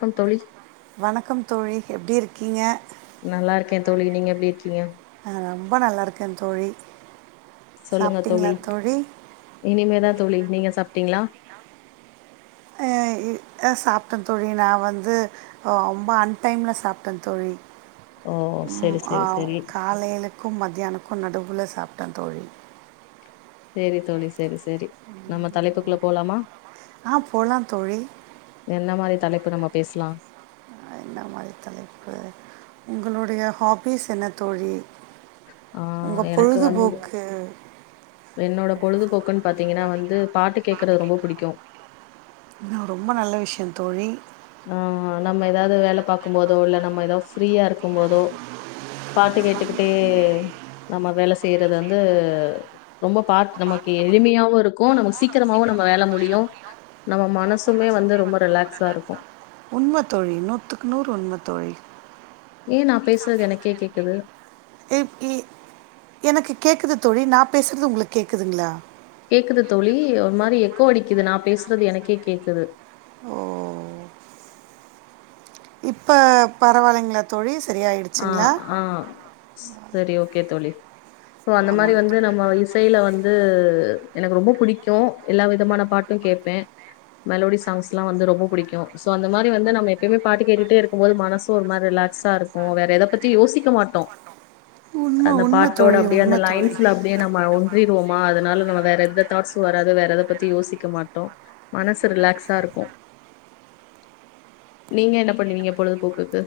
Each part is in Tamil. க்கம் தோழி வணக்கம் தோழி எப்டி இருக்கீங்க நல்லாருக்கே தோழி நீங்க எப்டி இருக்கீங்க நான் ரொம்ப நல்லாருக்கே தோழி சொல்லுங்க தோழி இனிமேதா தோழி நீங்க சாப் டிங்ளா அ சாப்ட்டே தோழி நா வந்து ரொம்ப அன்டைம்ல சாப்ட்டே தோழி ஓ செரி ம் ஆ செரி செரி காலையிலக்கும் மத்தியானக்கும் நடுவு உள்ள சாப்ட்டே தோழி சேரி தோழி சேரி சேரி நம்ம தலைப்புக்குள்ள போலாமா ஆ போலாம் தோழி ப நம்ம பேசலா என்ன மாதிரி தலைப்பு உங்களுடைய ஹாபீஸ் என்ன தோழி ஆ உங்க எனக்கு வந்து பொழுதுபோக்கு என்னோட பொழுதுபோக்குன்னு பாத்தீங்கன்னா வந்து பாட்டு கேட் கேக்கிறது ரொம்ப பிடிக்கும் ரொம்ப நல்ல விஷயம் தோழி ஆஹ் நம்ம ஏதாவது வேலை பார்க்கும் போதோ இல்ல நம்ம ஏதாவது ஃப்ரீயா இருக்கும் போதோ பாட்டு கேட்டுக்கிட்டே நம்ம வேலை செய்யறது வந்து ரொம்ப பா நமக்கு எளிமையாவும் இருக்கும் நம்ம சீக்கிரமாவும் நம்ம வேலை முடியும் நம்ம மனசுமே வந்து ரொம்ப ரிலாக்ஸா இருக்கும் உண்மைத்தோழி நூற்றுக்கு நூறு உண்மைத்தோழி ஏன் நான் பேசுறது எனக்கே கேக்குது எனக்கு கேக்குது தோழி நான் பேசுறது உங்களுக்கு கேக்குதுங்களா கேக்குது தோழி ஒரு மாதிரி எக்கோ அடிக்குது நான் பேசுறது எனக்கே கேக்குது ஓ இப்ப பரவாயில்லைங்களா தோழி ஆ, சரியாயிடுச்சுங்களா ஆ. சரி ஓகே தோழி சோ அந்த மாதிரி ஆமாங்க வந்து நம்ம இசையில வந்து எனக்கு ரொம்ப பிடிக்கும் எல்லா விதமான பாட்டும் கேட்பேன் மெலோடி சாங்ஸ் எல்லாம் வந்து ரொம்ப புடிக்கும் சோ அந்த மாதிரி வந்து நம்ம எப்பயுமே பாட்டு கேட்டுட்டே இருக்கும் போது மனசும் ஒரு மாதிரி ரிலாக்ஸா இருக்கும் ம் வேற எத பத்தி யோசிக்க மாட்டோம் உண்மை அந்த உண்மை பாட்டோட தோழி அப்படியே அந்த உண்மை தோழி லைன்ஸ்ல அப்படியே நம்ம செய்றோமா அதனால நம்ம வேற எந்த தாட்ஸும் வராது வேற எத பத்தி யோசிக்க மாட்டோம் மனசு ரிலாக்ஸா இருக்கும் நீங்க என்ன பண்ணுவீங்க பொழுதுபோக்குக்கு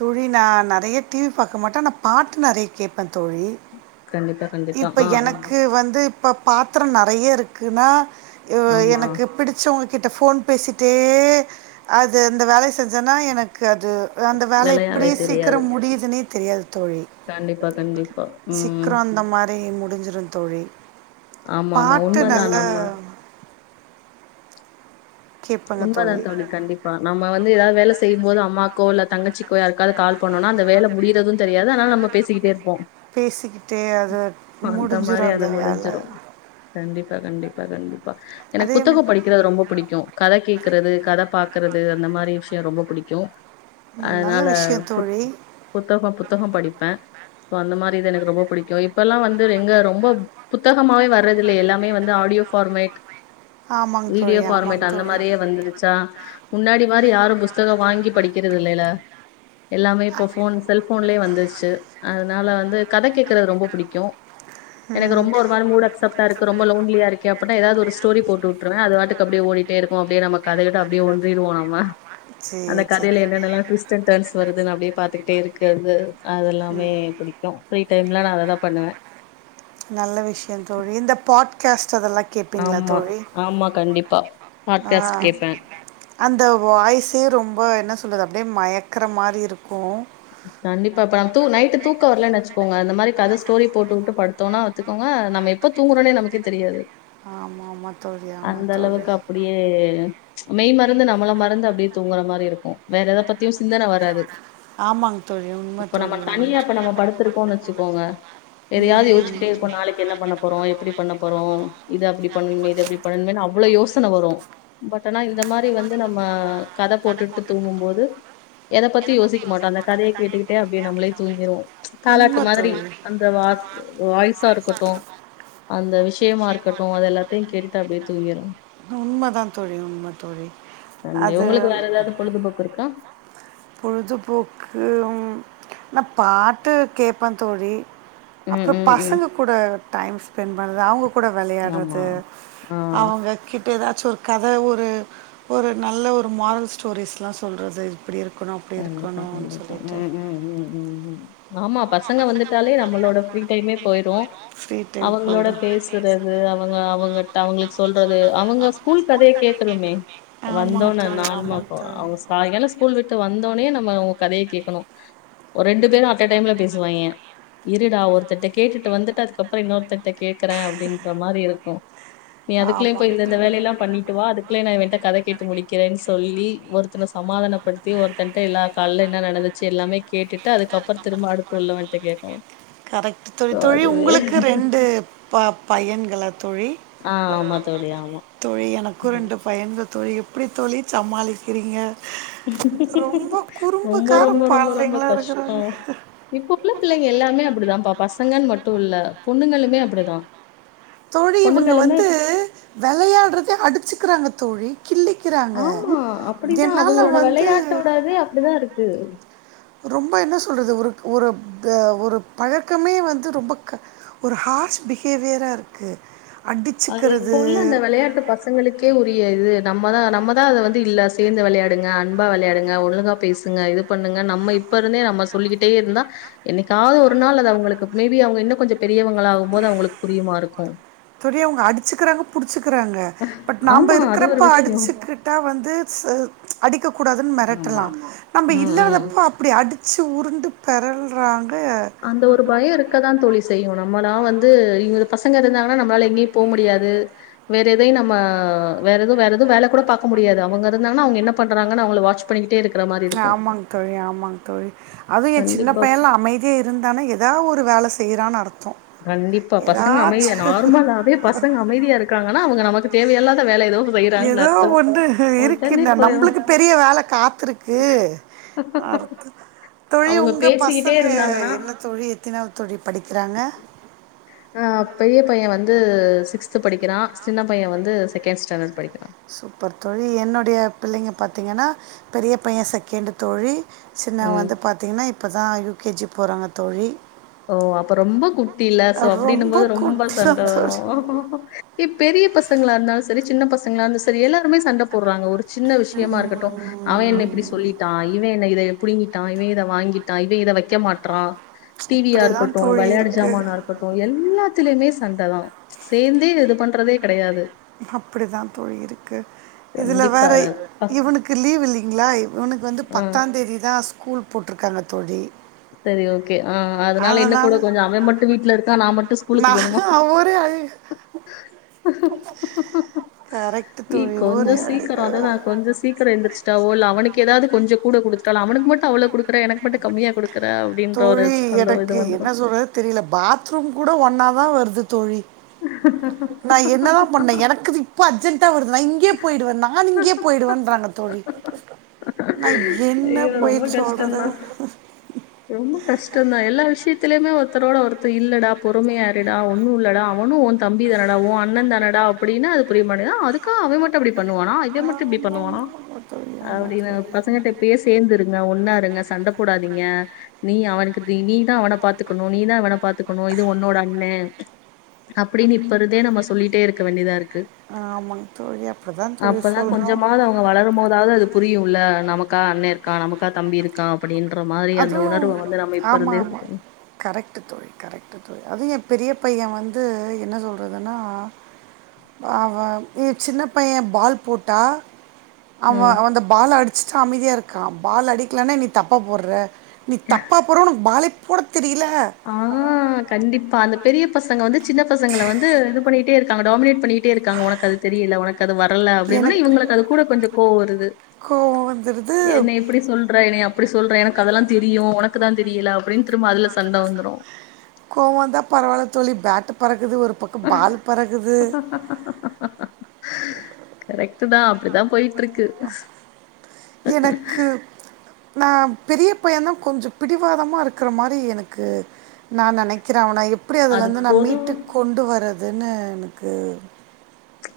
தோழி நான் நிறைய டிவி பார்க்க மாட்டேன் நா பாட்டு நிறைய கேப்பேன் தோழி கண்டிப்பா கண்டிப்பா இப்ப ஆ ஆ எனக்கு வந்து இப்ப பாத்திரம் நிறைய இருக்குன்னா ஆமா எனக்கு பிடிச்சவங்க கிட்ட போன் பேசிட்டே அது அந்த வேலைய செஞ்சன்னா எனக்கு அது வேல எப்பிடி விளையாவே தெரியாது சீக்கிரம் முடியுதுன்னே தெரியாது தோழி கண்டிப்பா கண்டிப்பா ம் சீக்கிரம் அந்த மாரி அடிஞ்சிரும் தோழி ஆமா ஆமா பாட்டு நல்ல உண்மைதான் நம்ம உண்ம தான் தோழி கண்டிப்பா நம்ம நம்ம வந்து ஏதாவது வேல செய்யும்போது அம்மாக்கோ இல்ல தங்கச்சிக்கோ யாருக்காவது கால் பண்னோனா அந்த வேல முடியிறதும் தெரியாது ஆனாலூ நம்ம பேசிக்கிட்டே இருப்போம் பேசிக்கிட்டே அது அந்த மாதிரி முடிஞ்சிரும் அந்த அது வேல முடிஞ்சிரும் கண்டிப்பா கண்டிப்பா கண்டிப் பா எனக்கு அதே ம் புத்தஹோ படிக்கறது ரொம்போ புடிக்கு கத கேக்றது கத பாக்றது அந்த மாரி விஷயோ ரொம்போ புடிக்கு ம். நல்ல அதனால விஷயம் புத் தோழி. புத்தகோ புத்த புத்தகம் படிப்ப இப்போ அந்த மாரி தா எனக்கு ரொம்போ புடிக்கு இப்பல்லா வந்து எங்க ரொம்ப புத்தகமாவே வர்றது இல்ல எல்லாமே வந்து ஆடியோ பஃபார்மேட் ஆமாங் தோழி ஆமாங் அந்த மாரியே வந்துருச்சா முன்னாடி மாரி யாரு புஸ்தகோ வாங்கி படிக்கறது இல்லைல எல்லாமே இப்ப ஃபோன் செல்போன்லயே வந்துர்ச்சு அதனால வந்து கதை கேக்றது ரொம்போ புடிக்கு எனக்கு ம். ரொம்போ ஒரு மாரி மூடஸ் சாப்ட இருக்கு ரொம்பலோன்லியா இருக்கு அப்புன ஏதாவது ஒரு ஸ்டோரி போட்டு வுட்ருவ அதுவாட்டுக்கு அப்டியே ஓடி இருக்கு அப்டியே நம்ம கதையக்க அப்டியே ஒன்றிர்வோ நம்ம அந்த சேரி சேரி சேரி. கதைல என்னென்னல்லா ட்விஸ்ட் அன் டர்ன்ஸ் வருதுன்னு அப்டியே பாத்துக்கிட்டே இருக்கர்து அதெல்லாமே ம். புடிக்கு ஃப்ரீ டைம்ல நா அதத பண்ணுவ நல்ல விஷயோ தோழி இந்த பாட் காஸ் ஆமா ஆமா கண்டிப் ப்பா ஆஹ் அந்த வாய்ஸே ரொம்ப என்ன சொல்லது அப்டியே மயக் க்கற மாரி இருக்கு கண்டிப்பா இப்ப ந தூ நைட்டு் தூக்க வரலன்னு வெச்சுக்கோங்க இந்த மாரி கதை ஸ்டோரி போட்டுவுட்டு படுத்தோனா வத்துக்கோங்க நம்ம எப்ப தூங்கறோனே நமக்கே தெரியாது ஆமா தோழி ஆமா அந்த அளவுக்கு அப்டியே மெய் மறந்து நம்மள மறந்து அப்டியே தூங்குற மாரி இருக்கு வேற எத பத்தியு சிந்தன வராது ஆமாங்க தோழி உண்ம தோழி ச்சுக்கோங்க ம் எதயாவது யோச்சிட்டே இருப்போ நாலிக்கு என்ன பண்ண போறோ எப்டி பண்ணப் அப்பறோ இத அப்டி பண்ணணுமே இத இப்டி பண்ணணுமே னு அவ்லோ யோசன வரு பட் ஆனா இந்த மாரி வந்து நம்ம கத போட்டுட்டு தூங்கும் போது எத பத்தி யோசிக்க மாட்டோ அந்த கதைய கேட்டுகிட்டே அப்டியே நம்மளே துங்கிர்வோ தாலாட்டு உண்மை அலர்ட் மாதிரி அந்த வாச வாய்ஸா இருக்கட்டு அந்த விஷயமா இருக்கட்டு அது எல்லாத்தையு கேட்டுட்டு அப்டியே தூங்கிர் உண்மதா தோழி உண்ம தோழி அண்ட் அது உங்களுக்கு வேற ஏதாவது பொழுதுபோக்கு இருக்கா பொழுதுபோக்கு நா பாட்டு கேப்ப தோழி ம் அப்பரோ ம் ம் பசங்க கூட டைம்ஸ் தென் பண்ற அவுங்குக் கூட ஆமா வெளையாட்றது ஆ அவங்க கிட்டதா சோ கத ஒரு ஒரு நல்ல ஒரு மாரல் ஸ்டோரிஸ்லா சொல்றது இப்டிருக் கண்டிப்பா கண்டிப்பா ம் ம் ம் ம் ம் ஆமா பசங்க வந்துட்டாலே நம்மளோட ஃப்ரீ டைமே போயுரு ஃப்ரீ டைம் அவங்களோட போயிடும் பேசுறது அவங்க அவங் பட் அவங்ளுக்கு சொல்றது அவங்க ஸ்கூல் கதைய கேக்கணுமே ஆமாங்க வந்தோன்ன தோழி ஆமாங்க நாலுமாக்கோ தோழி அவுங்க சாய்ங்காலோ ஸ்கூல் விட் வந்தோனே நம்ம உ கதய கேக்கணு ஒரு ரெண்டு பேரு அட்ட டைம்ல பேசுவாய்ங்க இருடா ஒர்த்தன்ட்ட கேட்டுட்டு வந்துட்டு அதுக்கப்றோ இன்னொர்த்தன்ட்ட கேக்றே அப்படின்ற மாரி இருக்ஊ நீ அதுக்குள்ள போய் ஆமாங்க இந்த தோழி. இந்த வேலயல்லா பண்ணிட்டு வா அதுக் ள்ள நா இவன்ட கத கேட்டு முடிக்கிறேன் சொல்லி ஒர்த்தன சமாதானப்படுத் தி ஒருத்தன்ட்ட எல்லா கால்ல என்ன நடந்துச்சு எல்லாமே கேட்டுட்டு அதுக்கப்றோ திரும்ப அடுத்து உள்ளவன்ட்ட கேக்கணூ கரெக்ட் தோழி தோழி உங்ளுக்கு ரெண்டு ப பையன்களா தோழி ஆ ஆமா தோழி, ஆமா. தோழி எனக்கூ ம். ரெண்டு பையன்ங்க தோழி எப்டி தோழி சமாளிக்றீங்க ரொம்ப குறும்புக்கார ரொம்ப ரொம்ப ரொம்ப பாடலைங்களா கஷ்டோ இருக்கிறாங்க இப்போ உள்ள பிள்ளைங்க எல்லாமே அப்படிதாம்ப்பா பசங்கன் மட்டூ இல்ல பொண்ணுங்களுமே அப்டிதா தோழி இவுங்க வந்து வெளையாட்றதே அடிச்சுக்கிறாங்கத் தோழி கிள்ளிக்கிறாங்க ஆமா அப்டிதா என்னால் அவங்ளோட வந்து வெளயாட்டோடதே அப்டிதாருக் கு ரொம்ப என்ன சொல்றது ஒருக் ஒருப் க ஒரு பழக்கமே வந்து ரொம்ப க் ஒரு ஹார்ஷ் பிஹேவியரா இருக்கு அது இப்போ உள்ள அந்த வெளையாட்டு பசங்களுக்கே புரியாது நம்மதா நம்மதா அத வந்து இல்ல சேந்து வெளையாடுங்க அன்பா வெளையாடுங்க ஒழுங்கா பேசுங்க இது பண்ணுங்க நம்ம இப்பருந்தே நம்ம சொல்லிக்டேருந்தா என்னைக்காது ஒரு நாள் அது அவங்களுக்கு மேபி அவங்க இன்னு கொஞ்சோ பெரியவங்களா ஆகும்போது அவங்களுக்கு புரியுமா இருக்கூ தோழி அவுங்க அடிச்சுக்கிறாங்க புடுச் சுக்றாங்க பட் நாம ஆமா அது ஒரு இருக்றப்ப விஷயோ அடிச்சுக்கிட்டா வந்து அடிக்கக்கூட டாதுன் ஆமா மெரட்டலா நம்ம ம் ம் இல்லாதப்போ அப்டி அடிச் சு உருண்டு பெரல்றாங் அந்த ஒரு பயோ இருக்கதா தோழி செய்யூ நம்மளா வந்து இ பசங்க இருந்தாங்கனா நம்ளால எங்கயூ போக முடியாது வேற எதையூ நம்ம வேற எதுவூ வேற எதுவூ வேல கூட பாக்க முடியாது அவங்க இருந்தாங்க அவங்க என்ன பண்றாங்க அவங்கள வாட்ச் பண்ணிட்டே இரு ஆமாங் தோழி ஆமாங் தோழி அதுவூ ஏ சின்ன கண்டிப்பா பையன்லா அமைதியா இருந் துட்டான ஏதா ஒரு வேல செய்யறான்னு அர்த் கண்டிப்பா பசங்க அமைதி நார்மலாவே பசங்க அமைதியாருக் காங்கன்னா அவுங்க நமக்கு தேவல்லாத வேல ஏதோ செய்றாங்கன்னு ஏதோ அர்த்தம். ஒண்ணு உடனே இருக்குன்ன போயிரும். நம்மளுக்கு பெரிய வேல காத்துருக்கு அ தோழி அவங்க உங்க பேசிக்கிட்டே பசங்க இருந்தாங்கன்னா, என்ன தோழி எத்தினவு தொழி படிக்கிறாங்க ஆஹ் பெரிய பைய வந்து து சிக்ஸ்த் படிக்கிறா சின்ன பைய வந்து செகண்ட் ஸ்டாண்டர்ட் படிக்கிற சூப்பர் தோழி என்னுடைய பிள்ளைங்க பாத்தீங்கன்னா பெரிய பைய செகேண்டு் தோழி சின்னவ ம். வந்து பாத்தீங்கன்னா இப்ப தா யூ கே ஜி போறாங்க தோழி ஓ அப்ப ரொம்ப குட்டில சோ அப்டினும்போது ரொம்ப குட்டி சண்ட தான் வரு தோழி. இ பெரிய பச பசங்களா இருந்தாலு செரி சின்ன பசங்களா இருந்தும் செரி எல்லாருமே சண்ட போடுறாங்க ஒரு சின்ன விஷயமா இருக்கட்டு அவன் என்ன ம். இப்டி சொல்லிட்டா இவ என்ன இத புடிங்கிட்டா இவ இத வாங்கிட்டா இவேன் இத வக்க மாற்றா டிவியா இப்படிதான் இருக்கட்டு தோழி வளையாட்டு இருக்கு. ஜமானா இருக்கட்டு எல்லாத்திலமே சண்டதா சேர்ந்தே இதுது பண்றதே கெடையாது அப்டிதா தோழி இருக்கு இதுல கண்டிப்பா. வேற பஸ் இவனுக்கு லீவ் இல்லைங்களா இவனுக்கு வந்து ஆ பத்தாந்தேதி தா அ ஸ்கூல் போட்ருக்காங்க தோழி சரி ஓக் கு அஹ்ம் அதனால என்ன கூட கொஞ்ச அவ மட்டு வீட்டுல இருக்க நா மட்டு ஸ்கூலுக்கு போனுமா நான் ஒரே அழுக. கரெக்ட் தோழி. கொஞ்ச ஒரே சீக்கிர அழுக. அததா கொஞ்ச சீக்கிர எந்திரிச்சுட்டவோ இல்ல அவனுக்கு ஏதாவது கொஞ்ச கூட குடுத்துட்டாலு அவனு மட்டு அவள குடுக்கற எனக்கு மட்ட கம்மியா குடு தோழி எடக்கு என்ன சொல்றது தெரியல பாத்ரூம் கூட ஒன்னாவ் தா வருது தோழி நா என்னதா பண்ண எனக்கு இப்ப அர்ஜென்ண்டா வருது நா இங்கயே போயிடுவே நானு இங்கயே போயிடுவேன்றாங்க தோழி ந இப் என்ன ஐயோ ரொம்ப போயிட் சொல்றது கஷ்டம்தான் ரொம்ப கஷ்டந்தா எல்லா விஷயத்திலயுமே ஒருத்தரோட ஒருத்தர் இல்லடா பொறுமையாறிடா ஒன்னு இல்லடா அவனு உன் தம்பி தானடா உன் அண்ணன் தானடா அப்டின்னு அது புரிய மாட்டேதா அதுக்காக அவன் மட்டும் அப்டி பண்ணுவானா இத மட்டு இப்படி ஆமாம் பண்ணுவானா ஆமாம் தோழி ஆமாம் அப்டின்னு தோழி பசங்கிட்ட இ ப்படியே சேர்ந்து இருங்க ஒன்னா இருங்க சண்டை போடாதீங்க நீ அவனுக்கு தீனிப் நீதா அவன பாத்துக்கணு நீ தா அவன பாத்துக்கணு இது உன்னோட அண்ண அப்டின்னு இப்பறதே நம்ம சொல்லிட்டே இருக்க வேண்டியதா இருக்கு ஆமாங்க தோழி அப்படிதான் தோழி அப்பதா சொல்றோம் கொஞ்சமாவது அவங்க வளரும் போதாவது அது புரியுல நமக்கா அண்ணே இருக்கா நமக்கா தம்பி இருக்கா அப்படினு ன்ற மாரி அந் ஆமா ஆமா கரெக்ட் தோழி கரெக்ட்டு தோழி அது பெரிய பைய வந்து என்ன சொல்றதுன அவ சின்ன பைய பால் போட்டா அவ ம் அந்த பால் அடிச்சுட்டு அமைதியா இரு கா பால் அடிக்கலனா இனி தப்பா போர்ற நீ தப்பா போறவனுக்கு பாலே போட தெரியல ஆ கண்டிப்பா பா அந்த பெரிய பசங்க வந்து சின்ன பசங்கள வந்து இது பண்ணிட்டே இருக்காங்க டாமினேட் பண்ணிட்டு டே இருக்காங்க உனக்கு அது தெரியில உனக்கு அது வரல அப்படின்ன ஒனே எனக்கு இவுங்களுக்கு அது கூட கொஞ்சோ கோவ வருது கோவம் வந்துடுது என்ன எப்டி சொல்ற எனைய அப்படி சொல்றே எனக்கு அதெல்லா தெரியு உனக்கு தா தெரியில அப்டின் திரு கோவந்தா பரவால தோழி பேட் து ஒரு பக்க பால் பறக்குது கரெக்ட் தா அப்படிதா போயிட்டு இருக் எனக்கு நா பெரிய இப்போ என்ன கொஞ்ச பிடிவாதமா இருக்கிற மாரி எனக்கு நா நெனைக்கிறே அவன எப்டி அது அதுலருந்து நா பொதும் மீட்டு கொண்டு வரத் அதென்ன எனக்கு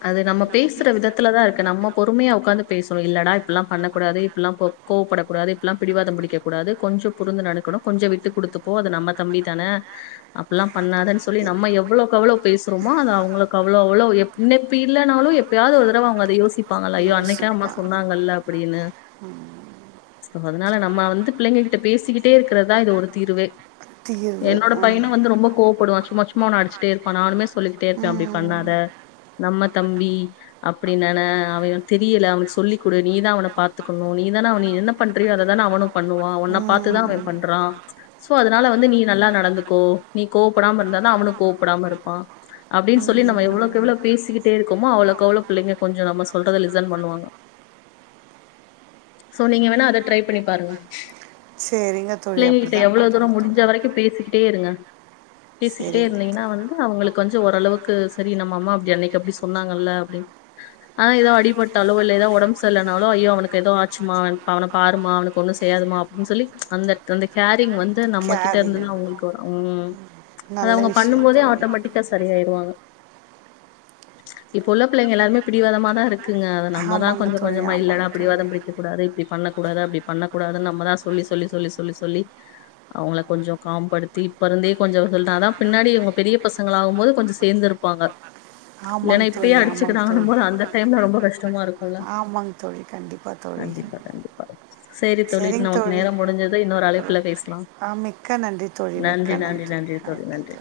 அது நம்ம பேசுற விதத்துலதா இருக்கு நம்ம பொறுமையா ஒக்காந்து பேசணு இல்லனா இப்பெல்லா பண்ணக்கூடாது இப்பெல்லா கோ கோவப்படக்கூடாது இப்பெல்லா பிடிவாத பிடிக்க கூடாது கொஞ்ச பொருந்து நடக்கணு கொஞ்ச விட்டு குடுத்துப்போ அது நம்ம தம்பி தான அப்பெல்லா பண்ணாதன் சொல்லி நம்ம எவ்ளோவுக் எவ்ளோ பேசுறோமோ அது அவுங்களுக்கு அவ்ளோ அவ்ளோ இனப்பி இல்லனாலு எப்பயாவது ஒரு தரவ அவுங்க அத யோசிப் ப்பாங்கள ஐயோ அன்னைக்கே அம்மா யோசிப்பேன். சொன்னாங்கல்ல அப்படின்னு அதனால நம்ம வந்து பிள்ளைங்ககிட்ட பேசிக்கிட்டே இருக்கிறதா இது ஒரு தீர்வு தீர்வு என்னோட ம். பையன வந்து ரொம்ப கோவப்படுவா சும்மா சும்மா அவன அடிச்சிட்டே இருப்பே நானுமே சொல்லிக்கிட்டே இருப்பே அப்டி பண்ணாத நம்ம தம்பி அப்படின் நென அவனுக்கு தெரியில அவனுக்கு சொல்லி் கொடு நீதா அவன பாத்துக்கணு நீ தான அவன என்ன பண்றியோ அத தான அவனு பண்ணுவா உன்ன ம். பத்துதா ம். அவ ம். பண்றா சோ அதனால வந்து நீ நல்லா நடந்துக்கோ நீ கோப் படாம இருந்தா தா அவனு கோவ்படாம இருப்பா அப்டின்னு சொல்லி நம்ம எ்வளோ எவ்ளோ பேசிக்கிட்டே இருக்கமோ அவ்ளோ கவுளோ பிள்ளைங்க கொஞ்ச நம்ம சொல்றத லிசன் பண்ணுவாங்க சோ நீங்க வேணா அத ட்ரை பண்ணி பாருங்க சரிங்க தோழி அப்படி பிள்ளைங்ககிட்ட தான் எவ்வளோ தூர பண்ணுறேங்க முடிஞ்ச தோழி வரைக்கு பேசிக்கிட்டே இருங்க பேசிக்கிட்டே சரிங்க இருந்தீங்ன்னா தோழி வந்து அவுங்களுக்கு கொஞ்ச ஓரளவுக்கு செரி நம் அம்மா அப்டி அன்னைக்கு அப்டி சொன்னாங்கல்ல ஆ ஏதோ அடிபட்டாலோ இல்ல ஏதோ ஒடம்பு செர்லனாலோ ஐயோ அவனுக்கு ஏதோ ஆச்சுமா அவன பாருமா அவக்கு ஒண்ணு செய்யாதுமா அப்பிடின் சொல்லி அந்த அந்த கேரிங் வந்த் இது நம்மக்கிட்ட கேரிங் இருந்துதா அவ்ங்களுக்கு வரு உம் அது நல்ல அவ்ங்க பண்ணும் விஷயம் போதே தோழி ஆட்டோமேட்டிக்கா சரியாயிரு இப்ப உள்ள பிள்ளைங்க எல்லாமே பிடிவாதமாதா இருக் குங்க அத நம்மதா ஆமாங்க கொஞ்ச தோழி கொஞ்சமா ஆமாங்க இல்லடா தோழி பிடிவாதம் பிடிக்க கூடாது இப்டி பண்ணக் கூடாது அப்டி பண்ணக்கூடாதுன் நம்மதா சொல்லி சொல்லி சொல்லி சொல்லி சொல்லி அவ்ங்கள கொஞ்சோ காம்படுத்தி இப்பருந்தே கொஞ்ச சொல்ட்டாதா பின்னாடி இவ்ங்க பெரிய பசங்களாவகும்போது கொஞ்ச சேந்துருப் ப்பாங்க இல்லேனா ஆமாங்க இப்பயே தோழி ஆமாங்க தோழி அடிச்சிக்கிறாங்கனும் போது அந்த டைம்ல ரொம்ப கஷ்டமா இருக்குல ஆமாங்க தோழி கண்டிப்பாக தோழி கண்டிப்பா கண்டிப்பா சேரி தோழிட் சரிங்க நமக்கு தோழி நேரம் முடிஞ்சது இன்னொரு அழைப்புல பேஸ்லா ஆ மிக்க நன்றி தோழி மிக்க நன்றி நன்றி நன்றி தோழி ஓகே நன்றி